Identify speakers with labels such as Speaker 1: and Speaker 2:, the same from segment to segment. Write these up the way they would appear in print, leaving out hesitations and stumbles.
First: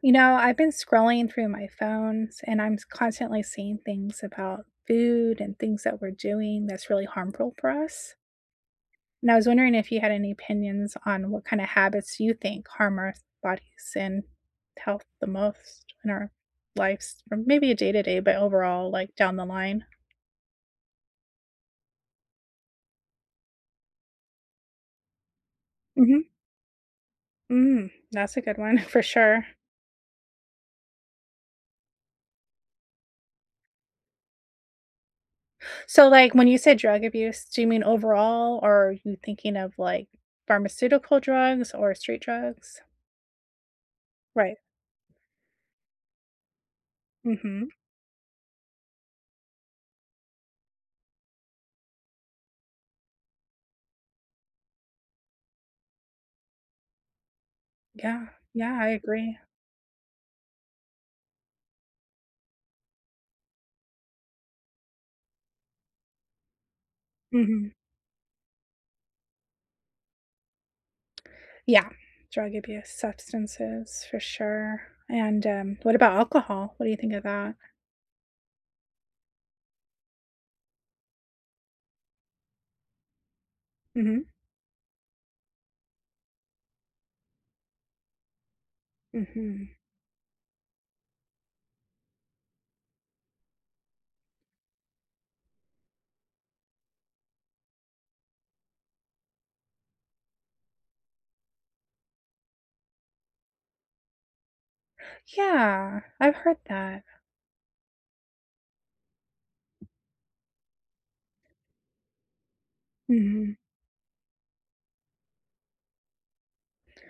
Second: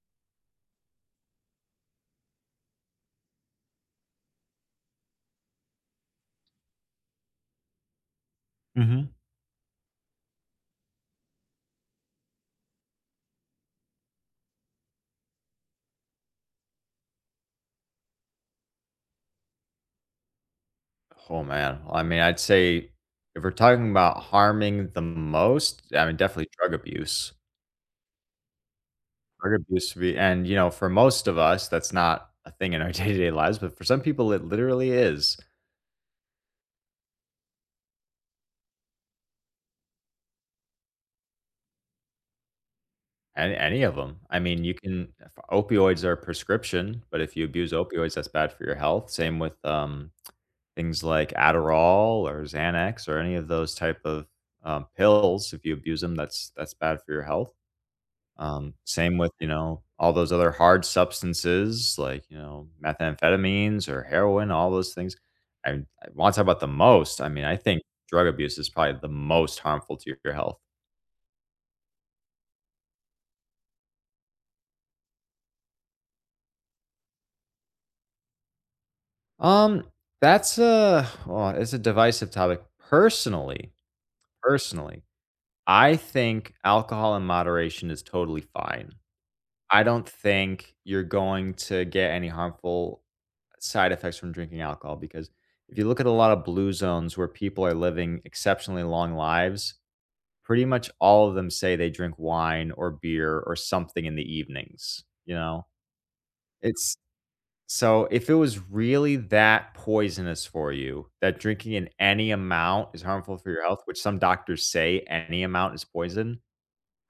Speaker 1: You know, I've been scrolling through my phones and I'm constantly seeing things about food and things that we're doing that's really harmful for us.
Speaker 2: Mhm.
Speaker 1: And I was wondering if you had any opinions on what kind of habits you think harm our bodies and health the most in our lives, from maybe a day to day, but overall, like down the line.
Speaker 2: Oh, man. I'd say if we're talking about harming the most,
Speaker 1: hmm
Speaker 2: definitely drug abuse.
Speaker 1: Mm, that's a good one for sure.
Speaker 2: Drug abuse would be and, for most of us, that's not a thing in our day-to-day lives, but for some people, it literally is.
Speaker 1: So, like when you say drug abuse, do you mean overall, or are you thinking of like pharmaceutical drugs or street drugs?
Speaker 2: And any of them. I
Speaker 1: Right.
Speaker 2: mean, you can if opioids are prescription, but if you
Speaker 1: Mhm.
Speaker 2: abuse opioids, that's bad for your health. Same with, things like Adderall or Xanax or any of those type of, pills. If you abuse them, that's bad for your health.
Speaker 1: Yeah. Yeah, I
Speaker 2: Same with,
Speaker 1: agree.
Speaker 2: all those other hard substances like, methamphetamines or heroin, all those things. I, I want to talk about the most. I mean, I
Speaker 1: Mhm.
Speaker 2: think drug abuse is probably the most harmful to your health.
Speaker 1: Yeah. Drug abuse, substances for sure. And, what about alcohol? What do you think of that?
Speaker 2: Um, that's a well, it's a divisive topic. Personally,
Speaker 1: Mhm.
Speaker 2: personally, I think alcohol in moderation is totally fine.
Speaker 1: Mhm.
Speaker 2: I don't think you're going to get any harmful side effects from drinking alcohol because if you look at a lot of blue zones where people are living exceptionally long lives, pretty much all of them say they drink wine or beer or something in the evenings, you know?
Speaker 1: Yeah, I've heard
Speaker 2: It's
Speaker 1: that.
Speaker 2: so if it was really that poisonous for you that drinking in any amount is harmful for
Speaker 1: Mhm.
Speaker 2: your health, which some doctors say any amount is poison,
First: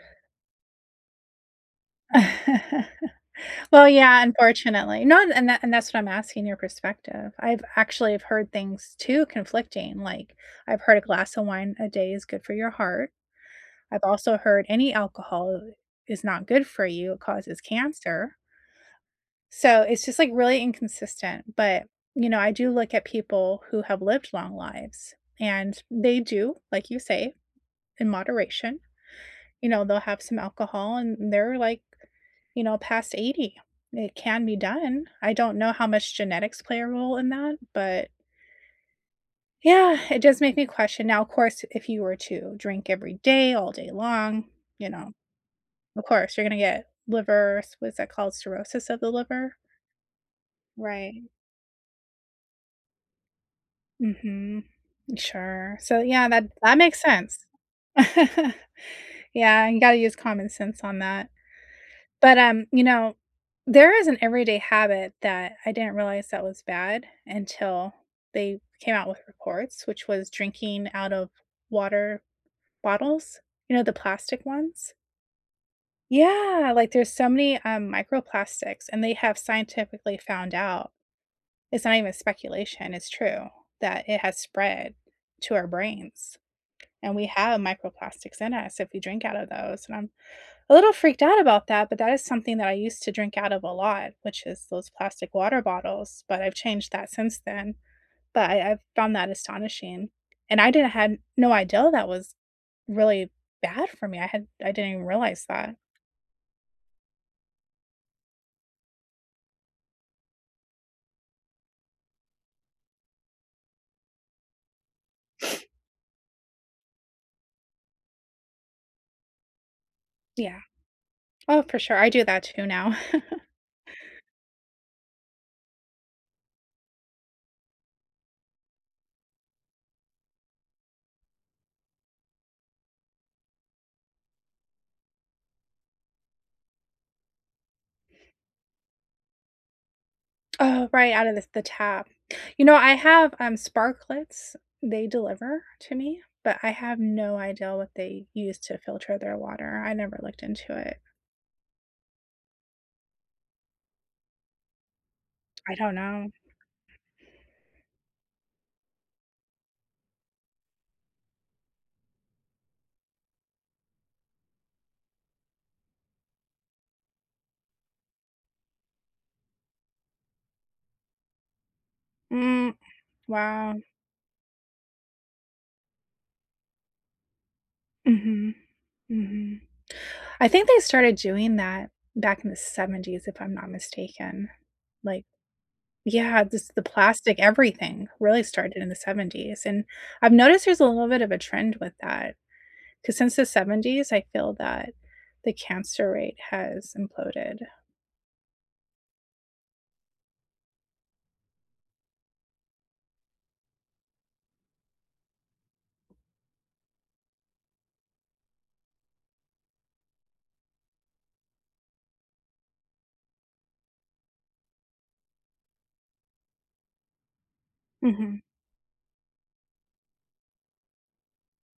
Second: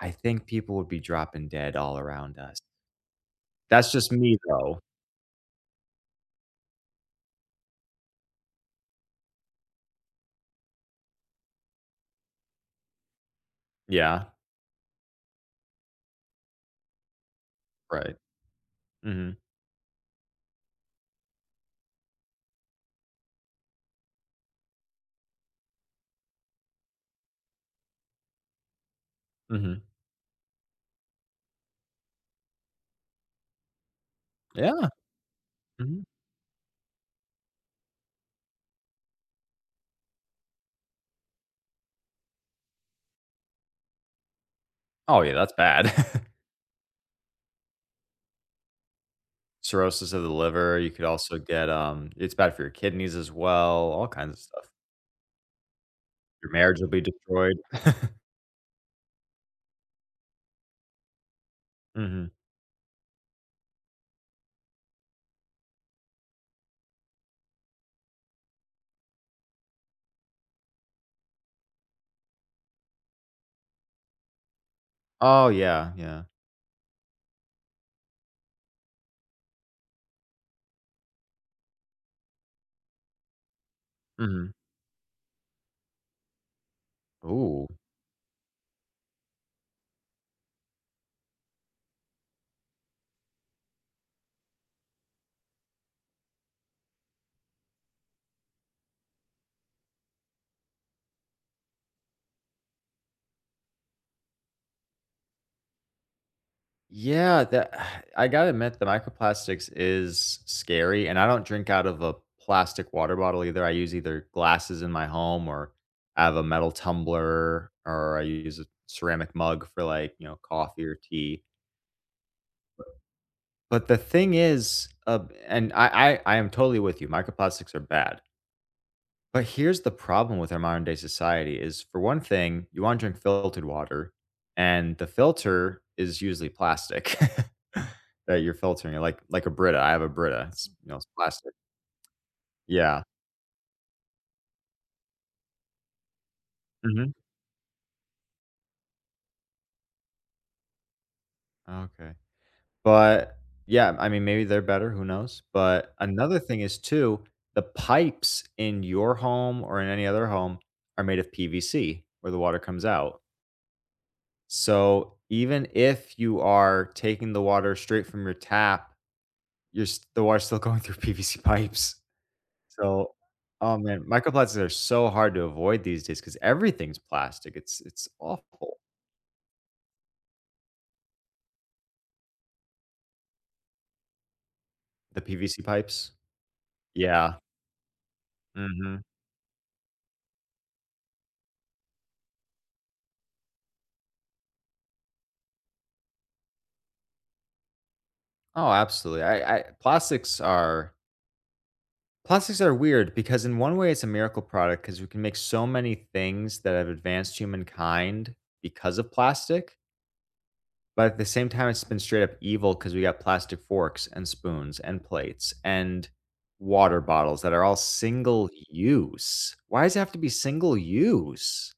Speaker 2: I think people would be dropping dead all around us.
Speaker 1: Well,
Speaker 2: That's just
Speaker 1: yeah,
Speaker 2: me though.
Speaker 1: unfortunately. No, and that and that's what I'm asking your perspective. I've actually have heard things too conflicting, like, I've heard a glass of wine a day is good for your heart. I've
Speaker 2: Yeah.
Speaker 1: also heard any alcohol is not good for you, it causes
Speaker 2: Right.
Speaker 1: cancer.
Speaker 2: Mhm.
Speaker 1: So, it's just, like, really inconsistent, but, you know, I do look at people who have lived long lives, and they do, like you say, in moderation. You
Speaker 2: Mhm.
Speaker 1: know, they'll have some alcohol, and they're, like, you know, past 80. It can be
Speaker 2: Yeah.
Speaker 1: done. I don't know how
Speaker 2: Mhm.
Speaker 1: much genetics play a role in that, but, yeah, it does make me question. Now, of course, if you were to drink every day, all day long, you know,
Speaker 2: Oh, yeah, that's bad.
Speaker 1: of course, you're gonna get liver what's that called? Cirrhosis of the liver?
Speaker 2: Cirrhosis of the liver, you could
Speaker 1: Right.
Speaker 2: also get, it's bad for your kidneys as well, all kinds of
Speaker 1: Mhm.
Speaker 2: stuff.
Speaker 1: Sure. So, yeah, that
Speaker 2: Your
Speaker 1: that
Speaker 2: marriage will
Speaker 1: makes
Speaker 2: be
Speaker 1: sense.
Speaker 2: destroyed.
Speaker 1: Yeah, you gotta use common sense on that.
Speaker 2: Mhm.
Speaker 1: But, you know, there is an everyday habit that I didn't realize that was bad until they came out with reports, which was drinking out of water bottles, you know, the plastic ones?
Speaker 2: Oh, yeah, yeah.
Speaker 1: Yeah, like, there's so many, microplastics, and they have scientifically found out it's not even speculation, it's true, that it has
Speaker 2: Mhm.
Speaker 1: spread to our brains. And we have
Speaker 2: Ooh.
Speaker 1: microplastics in us if we drink out of those, and I'm a little freaked out about that, but that is something that I used to drink out of a lot, which is those plastic water bottles, but I've changed that since then, but I've found that astonishing, and I didn't had no idea that was really bad for me, I didn't even realize that.
Speaker 2: Yeah, that I gotta admit the microplastics is scary, and I don't drink out of a plastic water bottle either, I use either glasses in my home or I have a metal tumbler, or I use a ceramic mug for, like, you know,
Speaker 1: Yeah.
Speaker 2: coffee or tea.
Speaker 1: Oh, for sure, I do that too now.
Speaker 2: But the thing is, and I am totally with you. Microplastics are bad. But here's the problem with our modern day society is for one thing, you want to drink filtered water, and the filter is usually plastic that you're filtering it like a Brita. I have a Brita. It's
Speaker 1: Oh,
Speaker 2: you know it's
Speaker 1: right, out of the
Speaker 2: plastic.
Speaker 1: the tap. You know, I
Speaker 2: Yeah.
Speaker 1: have, Sparklets, they deliver to me, but I have
Speaker 2: hmm
Speaker 1: no idea what they use to filter their water, I never looked into it.
Speaker 2: Okay. But yeah, I mean maybe they're better, who knows?
Speaker 1: I
Speaker 2: But
Speaker 1: don't know.
Speaker 2: another thing is too, the pipes in your home or in any other home are made of PVC where the water comes out. So even if you are taking the water straight from your tap, you're s the water's still going through PVC pipes.
Speaker 1: Mm,
Speaker 2: So, oh
Speaker 1: wow.
Speaker 2: man, microplastics are so hard to avoid these days because everything's plastic. It's
Speaker 1: Mhm,
Speaker 2: awful.
Speaker 1: mhm. I think they started doing that back in the '70s, if I'm not mistaken,
Speaker 2: The
Speaker 1: like
Speaker 2: PVC pipes.
Speaker 1: yeah, just the
Speaker 2: Yeah.
Speaker 1: plastic everything really started in the
Speaker 2: Mhm.
Speaker 1: '70s, and I've noticed there's a little bit of a trend with that. Because since the '70s, I feel that the cancer rate has imploded.
Speaker 2: Oh, absolutely. I plastics are Plastics are weird because in one way it's a miracle product because we can make so many things that have advanced humankind because of plastic. But at the same time it's been straight up evil because we got plastic forks and spoons and plates and water bottles that are all
Speaker 1: Mhm.
Speaker 2: single use. Why does it have to be single use?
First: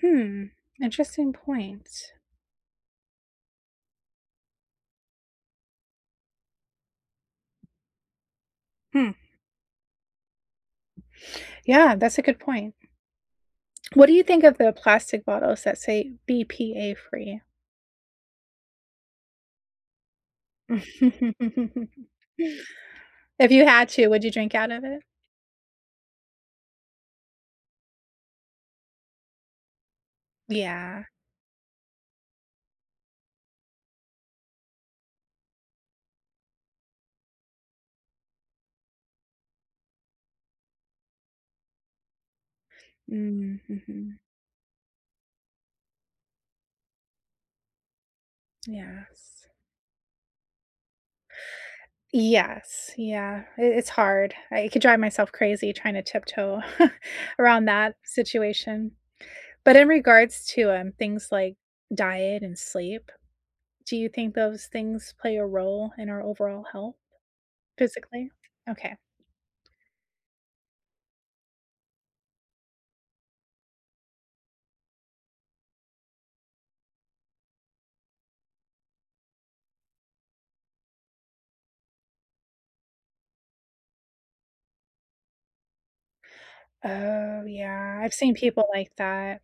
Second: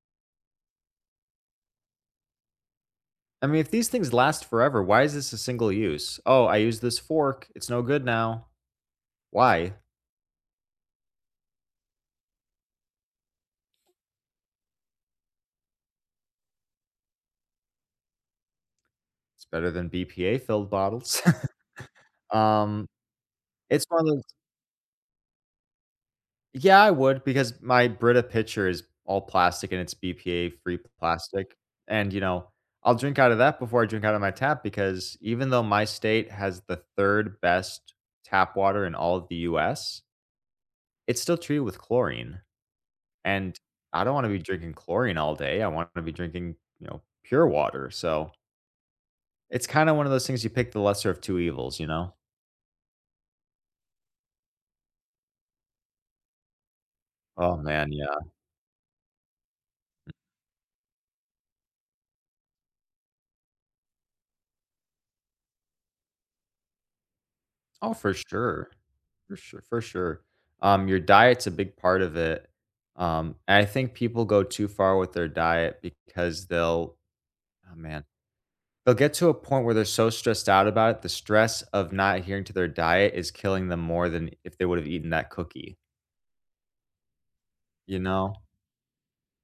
Speaker 1: Hmm, interesting point.
Speaker 2: I mean, if these things last forever, why is this a single use? Oh, I used this fork, it's no good now.
Speaker 1: Hmm.
Speaker 2: Why?
Speaker 1: Yeah, that's a good point. What do you think of the plastic bottles that say BPA free?
Speaker 2: It's better than BPA filled bottles. um
Speaker 1: If you
Speaker 2: it's
Speaker 1: had
Speaker 2: one
Speaker 1: to,
Speaker 2: of those
Speaker 1: would you drink out of it?
Speaker 2: Yeah, I would because my Brita pitcher is all plastic and it's BPA-free
Speaker 1: Yeah.
Speaker 2: plastic, and, you know, I'll drink out of that before I drink out of my tap because even though my state has the 3rd best tap water in all of the US, it's still treated with chlorine, and
Speaker 1: Mm,
Speaker 2: I don't
Speaker 1: mhm.
Speaker 2: wanna be drinking chlorine all day, I wanna be drinking, you know, pure water, so,
Speaker 1: Yes.
Speaker 2: it's kinda one of those things you pick the lesser of 2 evils, you know?
Speaker 1: Yes, yeah, it it's hard. I could drive myself crazy trying to tiptoe
Speaker 2: Oh,
Speaker 1: around
Speaker 2: man,
Speaker 1: that
Speaker 2: yeah.
Speaker 1: situation. But in regards to, things like diet and sleep, do you think those things play a role in our overall health
Speaker 2: Oh, for
Speaker 1: physically?
Speaker 2: sure.
Speaker 1: Okay.
Speaker 2: For sure. Your diet's a big part of it. And I think people go too far with their diet because oh man, they'll get to a point where they're so stressed out about it. The stress of not adhering to their diet is killing them more than if they would have eaten that cookie,
Speaker 1: Oh, yeah,
Speaker 2: you
Speaker 1: I've seen
Speaker 2: know?
Speaker 1: people like that.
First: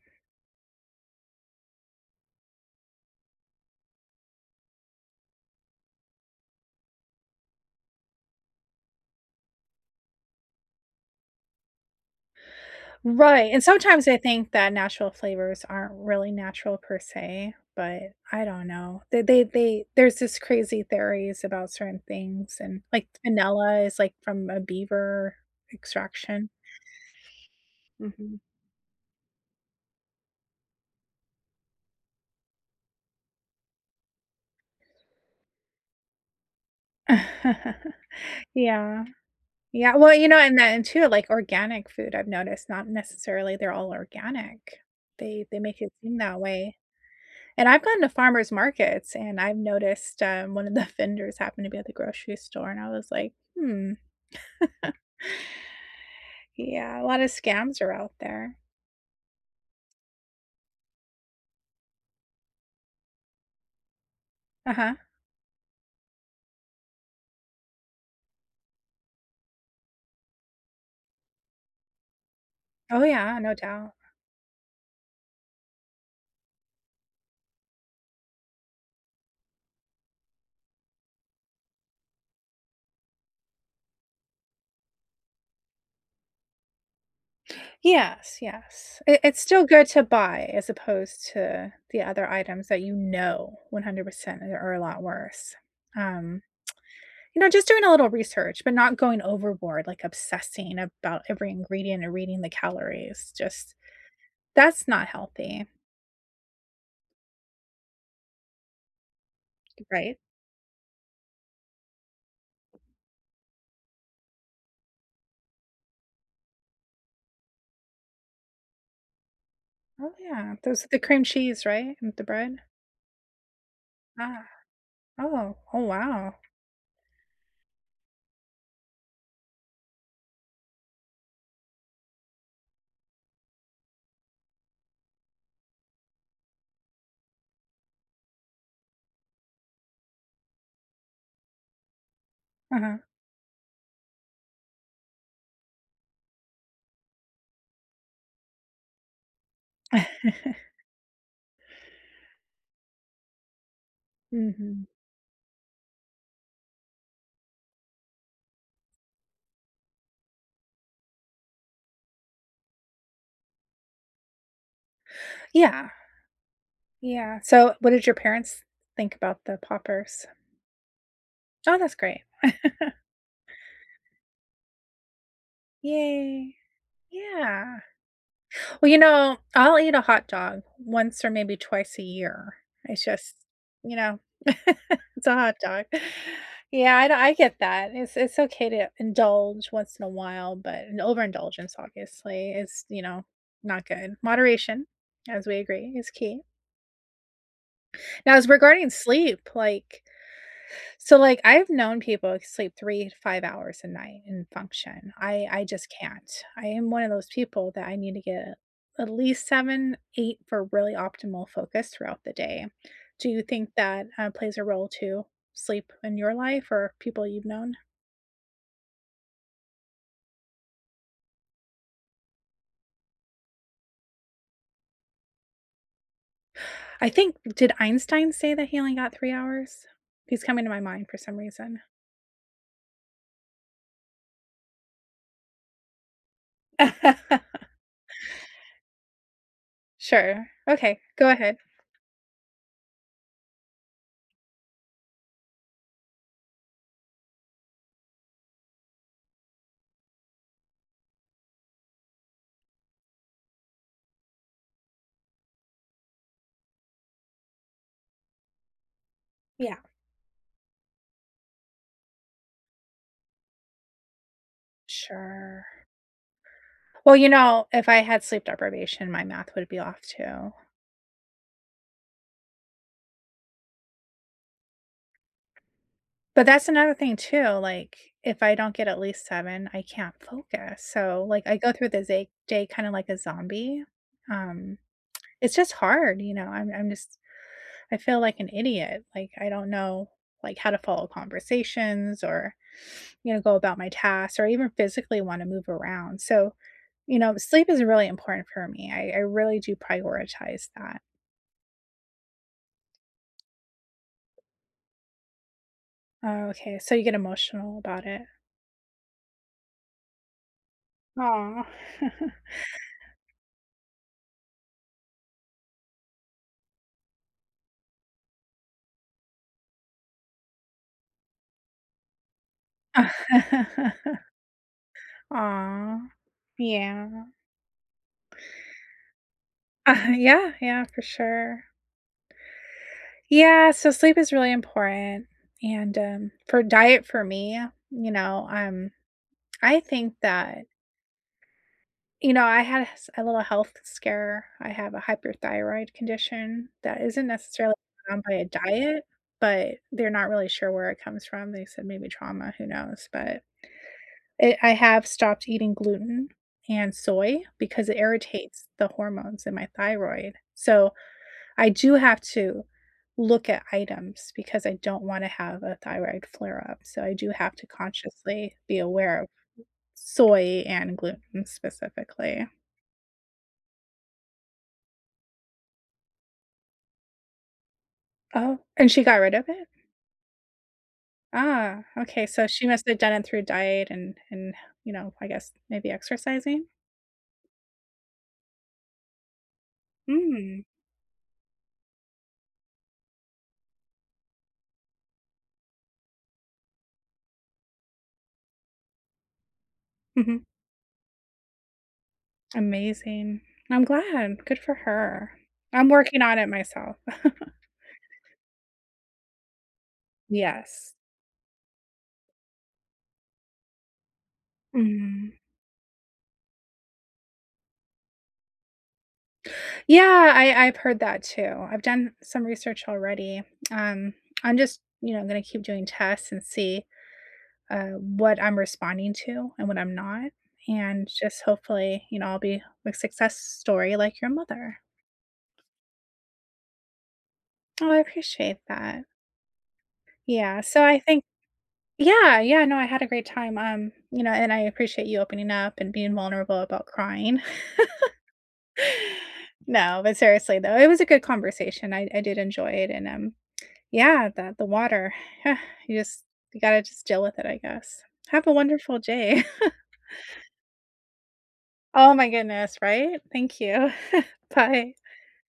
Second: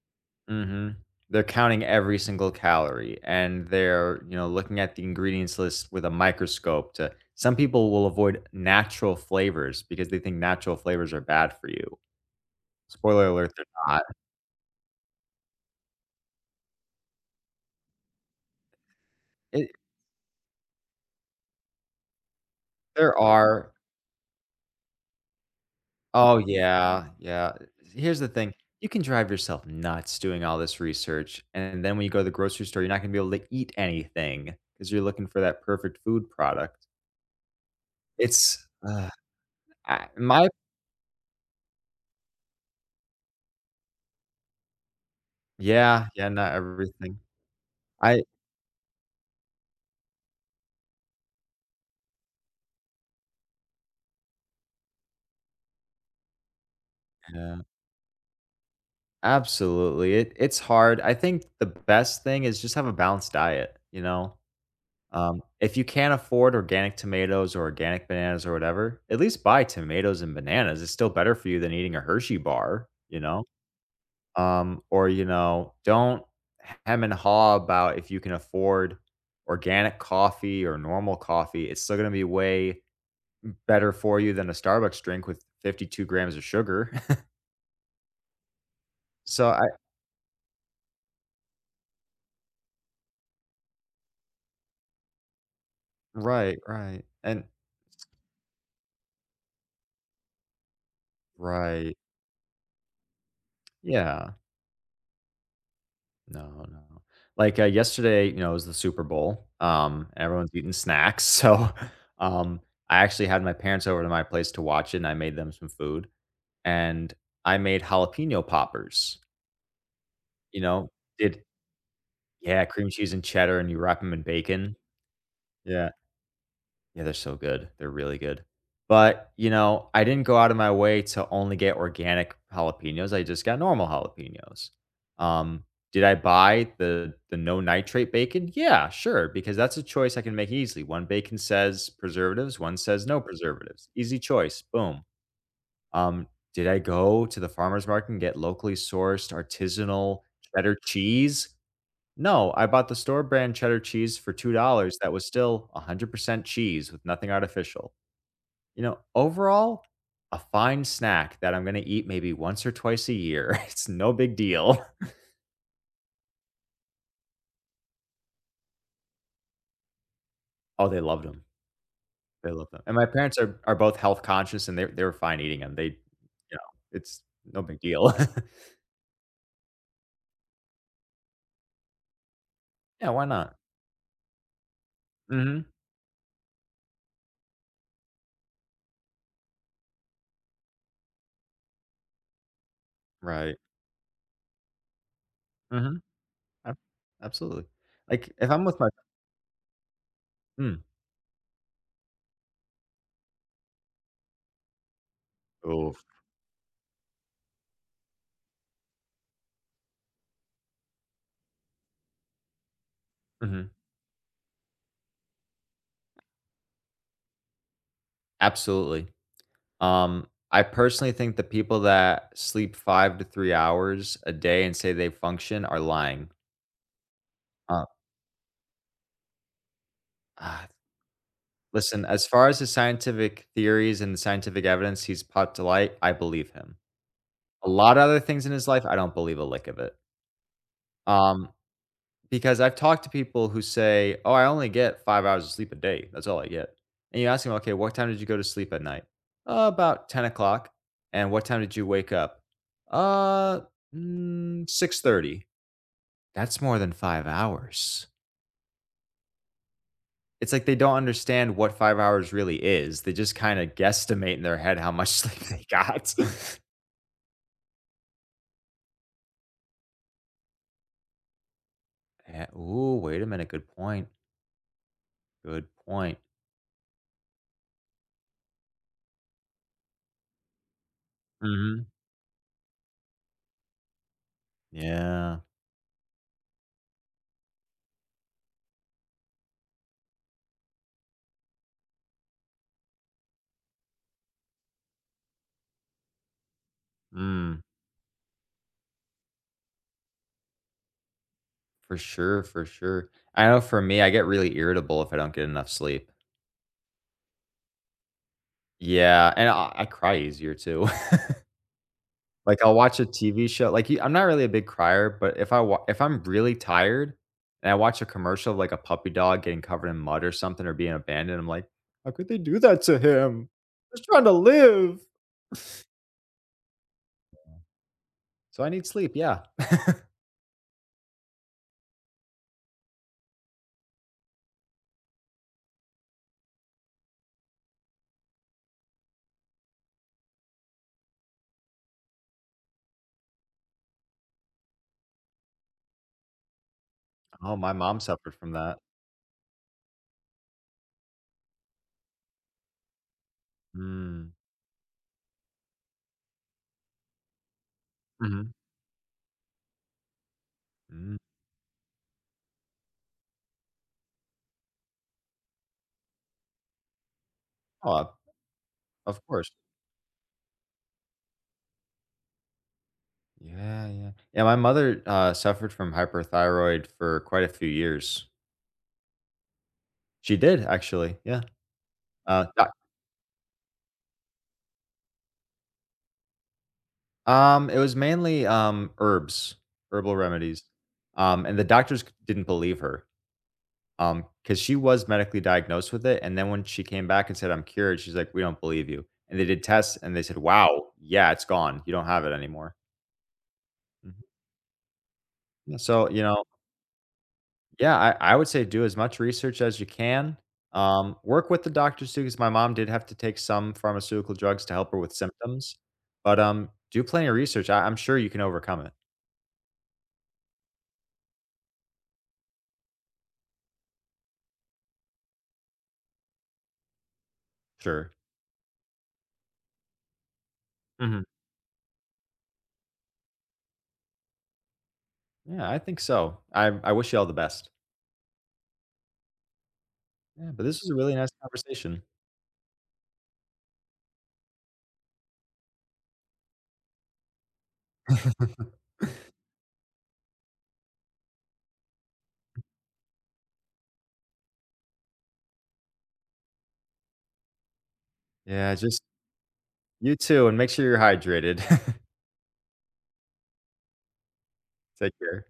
Speaker 2: Mm-hmm. They're counting every single calorie and they're, you know, looking at the ingredients list with a microscope to some people will avoid natural flavors because they think natural flavors are bad for you. Spoiler
Speaker 1: Right,
Speaker 2: alert,
Speaker 1: and
Speaker 2: they're not.
Speaker 1: sometimes I think that natural flavors aren't really natural per se, but I don't know. They they
Speaker 2: It
Speaker 1: they there's this crazy theories about certain things and, like,
Speaker 2: there are
Speaker 1: vanilla is, like, from a beaver
Speaker 2: Oh,
Speaker 1: extraction.
Speaker 2: yeah, yeah. Here's the
Speaker 1: Mhm.
Speaker 2: thing, you can drive yourself nuts doing all this research, and then when you go to the grocery store, you're not gonna be able to eat anything because 'cause you're looking for that perfect food product. It's
Speaker 1: Yeah. Yeah,
Speaker 2: I
Speaker 1: well, you know,
Speaker 2: my
Speaker 1: and then too, like, organic food I've noticed, not necessarily they're all organic. They make it
Speaker 2: Yeah,
Speaker 1: seem
Speaker 2: yeah,
Speaker 1: that
Speaker 2: not
Speaker 1: way,
Speaker 2: everything.
Speaker 1: and I've gone to
Speaker 2: I
Speaker 1: farmers markets, and I've noticed, one of the vendors happened to be at the grocery store, and I was like, "Hmm." Yeah, a lot of
Speaker 2: Yeah,
Speaker 1: scams are out there.
Speaker 2: absolutely. It it's hard. I think the best thing is just have a balanced diet, you know?
Speaker 1: Uh-huh.
Speaker 2: If you can't afford organic tomatoes or organic bananas or whatever, at least buy tomatoes and bananas. It's still better for you than eating a Hershey bar,
Speaker 1: Oh,
Speaker 2: you
Speaker 1: yeah,
Speaker 2: know?
Speaker 1: no doubt.
Speaker 2: Or, you know, don't hem and haw about if you can afford organic coffee or normal coffee. It's still going to be way better for you than a Starbucks drink with 52 grams of sugar.
Speaker 1: Yes, yes. It it's
Speaker 2: so
Speaker 1: still
Speaker 2: I,
Speaker 1: good to buy as opposed to the other items that you know 100% are a lot worse. Um,
Speaker 2: right, right.
Speaker 1: you know, just doing a little research, but not going overboard, like obsessing about every
Speaker 2: Right.
Speaker 1: ingredient and reading the calories, just
Speaker 2: Yeah.
Speaker 1: that's not healthy,
Speaker 2: No, no. Like, yesterday, you know, it was the Super Bowl,
Speaker 1: right?
Speaker 2: and everyone's eating snacks, so, um, I actually had my parents over to my place to watch it, and I made them some food, and I made jalapeno poppers,
Speaker 1: Oh, yeah,
Speaker 2: you
Speaker 1: those
Speaker 2: know?
Speaker 1: the cream
Speaker 2: Did
Speaker 1: cheese, right, and the bread?
Speaker 2: Yeah, cream cheese and cheddar, and you wrap them in
Speaker 1: Ah,
Speaker 2: bacon.
Speaker 1: oh, oh,
Speaker 2: Yeah.
Speaker 1: wow.
Speaker 2: Yeah, they're so good. They're really good. But, you know, I didn't go out of my way to only get organic jalapenos. I just got normal jalapenos. Um, did I buy the no nitrate bacon? Yeah, sure, because that's a choice I can make easily. One bacon says preservatives, one
Speaker 1: Uh-huh.
Speaker 2: says no preservatives. Easy choice. Boom. Um, did I go to the farmer's market and get locally sourced artisanal cheddar cheese? No, I bought the store brand cheddar cheese for
Speaker 1: Mhm.
Speaker 2: $2 that was still 100% cheese with nothing artificial. You know, overall, a fine snack that I'm going to eat maybe once or twice a year. It's no big deal.
Speaker 1: Yeah. Yeah, so what did your parents think about the poppers?
Speaker 2: Oh, they loved them.
Speaker 1: Oh, that's great.
Speaker 2: They loved them. And my parents are both health conscious and they were fine eating them.
Speaker 1: Yay.
Speaker 2: Know, it's no
Speaker 1: Yeah.
Speaker 2: big deal.
Speaker 1: Well, you know, I'll eat a hot dog once or maybe twice a year. It's
Speaker 2: Yeah, why
Speaker 1: just,
Speaker 2: not?
Speaker 1: you know, it's a hot
Speaker 2: Mhm.
Speaker 1: dog. Yeah, I get that. It's okay to indulge once in a while, but an overindulgence obviously is, you know,
Speaker 2: Right.
Speaker 1: not good. Moderation, as we agree,
Speaker 2: Mhm.
Speaker 1: is key.
Speaker 2: Absolutely. Like,
Speaker 1: Now as
Speaker 2: if I'm with my
Speaker 1: regarding sleep,
Speaker 2: Mm.
Speaker 1: so, like, I've known people who sleep 3 to 5 hours a night and function. I just
Speaker 2: Oof.
Speaker 1: can't. I am one of those people that I need to get at least 7, 8 for really optimal focus throughout the day. Do you think
Speaker 2: Mhm.
Speaker 1: that, plays a role to sleep in your life or people you've known?
Speaker 2: Absolutely. I personally think the people that sleep 5 to 3 hours a day and say they function are lying.
Speaker 1: I think did
Speaker 2: Uh,
Speaker 1: Einstein say that he only got 3 hours? He's coming
Speaker 2: ah,
Speaker 1: to my mind for some reason.
Speaker 2: Listen, as far as the scientific theories and the scientific evidence he's brought to light, I believe him. A lot of other things in his life, I don't believe a lick of it.
Speaker 1: Sure. Okay, go
Speaker 2: Um,
Speaker 1: ahead.
Speaker 2: because I've talked to people who say, "Oh, I only get 5 hours of sleep a day. That's all I get." And you ask them, "Okay, what time did you go to sleep at night?" About 10 o'clock." "And what time did you wake up?" "Uh, mm, 6:30." That's more than 5 hours.
Speaker 1: Yeah.
Speaker 2: It's like they don't understand what 5 hours really is. They just kinda guesstimate in their head how much sleep they
Speaker 1: Sure.
Speaker 2: got.
Speaker 1: Well, you know, if I had sleep deprivation, my math would be off too.
Speaker 2: Yeah, ooh, wait a minute, good point.
Speaker 1: But that's another thing too, like, if I don't get at least 7, I can't focus, so, like, I go
Speaker 2: Mhm.
Speaker 1: through the zay day kinda like a zombie. Um,
Speaker 2: Yeah.
Speaker 1: it's just hard, you know, I'm just I feel like an idiot, like, I don't know, like, how to follow conversations or, you know, go about my tasks or even physically wanna move around, so, you know,
Speaker 2: Mm,
Speaker 1: sleep is really important for me, I really do prioritize that.
Speaker 2: for sure. I know for me, I get really irritable if I don't get enough sleep.
Speaker 1: Oh, okay, so you get emotional about it.
Speaker 2: Yeah, and I cry easier too.
Speaker 1: Oh.
Speaker 2: Like, I'll watch a TV show like, you I'm not really a big crier, but if I'm really tired and I watch a commercial of, like, a puppy dog getting covered in mud or something or being abandoned, I'm like, "How could they do that to him? Just trying to live."
Speaker 1: Aw. Yeah.
Speaker 2: So I need sleep, yeah.
Speaker 1: Yeah, yeah, for sure. Yeah, so sleep is really important, and, for diet for me, you know, I think that you know, I had a little health scare. I have a hyperthyroid condition that isn't
Speaker 2: Oh, my
Speaker 1: necessarily
Speaker 2: mom
Speaker 1: found by
Speaker 2: suffered
Speaker 1: a
Speaker 2: from that.
Speaker 1: diet, but they're not really sure where it comes from. They said maybe trauma, who knows, but
Speaker 2: Mm.
Speaker 1: it I have stopped eating gluten and soy because it
Speaker 2: Mhm.
Speaker 1: irritates the hormones in my thyroid. So
Speaker 2: Mm.
Speaker 1: I do have to look at items because I don't wanna have a thyroid flare up, so I do have to
Speaker 2: Oh,
Speaker 1: consciously be aware
Speaker 2: of
Speaker 1: of
Speaker 2: course.
Speaker 1: soy and gluten specifically.
Speaker 2: Yeah, yeah. Yeah, my mother, suffered from hyperthyroid for quite a few years.
Speaker 1: Oh, and she got rid of it?
Speaker 2: She did, actually, yeah.
Speaker 1: Ah, okay, so
Speaker 2: Do
Speaker 1: she must have done it through diet and, you know, I guess maybe exercising?
Speaker 2: It was mainly, herbs, herbal
Speaker 1: Mm,
Speaker 2: remedies, and the doctors c didn't believe her. Because she was medically diagnosed with it, and then when she came back and said, "I'm cured," she's like, "We don't believe you," and they did tests, and they said,
Speaker 1: mhm,
Speaker 2: "Wow, yeah, it's gone. You don't have it anymore."
Speaker 1: amazing. I'm
Speaker 2: Mhm.
Speaker 1: glad, good for her.
Speaker 2: Yeah,
Speaker 1: I'm
Speaker 2: so,
Speaker 1: working on it myself.
Speaker 2: yeah, I would say do as much research as you can,
Speaker 1: Yes.
Speaker 2: work with the doctors too, because my mom did have to take some pharmaceutical drugs to help her with
Speaker 1: Mhm.
Speaker 2: symptoms, but, do plenty of research. I'm sure you can overcome it.
Speaker 1: Yeah, I've heard that too. I've done some research already. Um, I'm just, you know, gonna keep doing tests and see
Speaker 2: Sure.
Speaker 1: what I'm responding to and what I'm not. And
Speaker 2: Mhm.
Speaker 1: just hopefully, you know, I'll be a success story like your mother.
Speaker 2: Yeah, I think so. I wish you all the best.
Speaker 1: Oh, I appreciate that.
Speaker 2: Yeah,
Speaker 1: Yeah.
Speaker 2: but this
Speaker 1: So
Speaker 2: was a
Speaker 1: I
Speaker 2: really
Speaker 1: think,
Speaker 2: nice conversation.
Speaker 1: yeah, yeah, no, I had a great time. You know, and I appreciate you opening up and being vulnerable about crying. No, but seriously though, it was a good conversation. I did enjoy it and. Yeah, the water. You just you gotta just deal with it, I guess. Have a
Speaker 2: Yeah,
Speaker 1: wonderful
Speaker 2: just
Speaker 1: day.
Speaker 2: you too, and make sure you're hydrated.
Speaker 1: Oh my goodness, right? Thank you. Bye.
Speaker 2: Take care.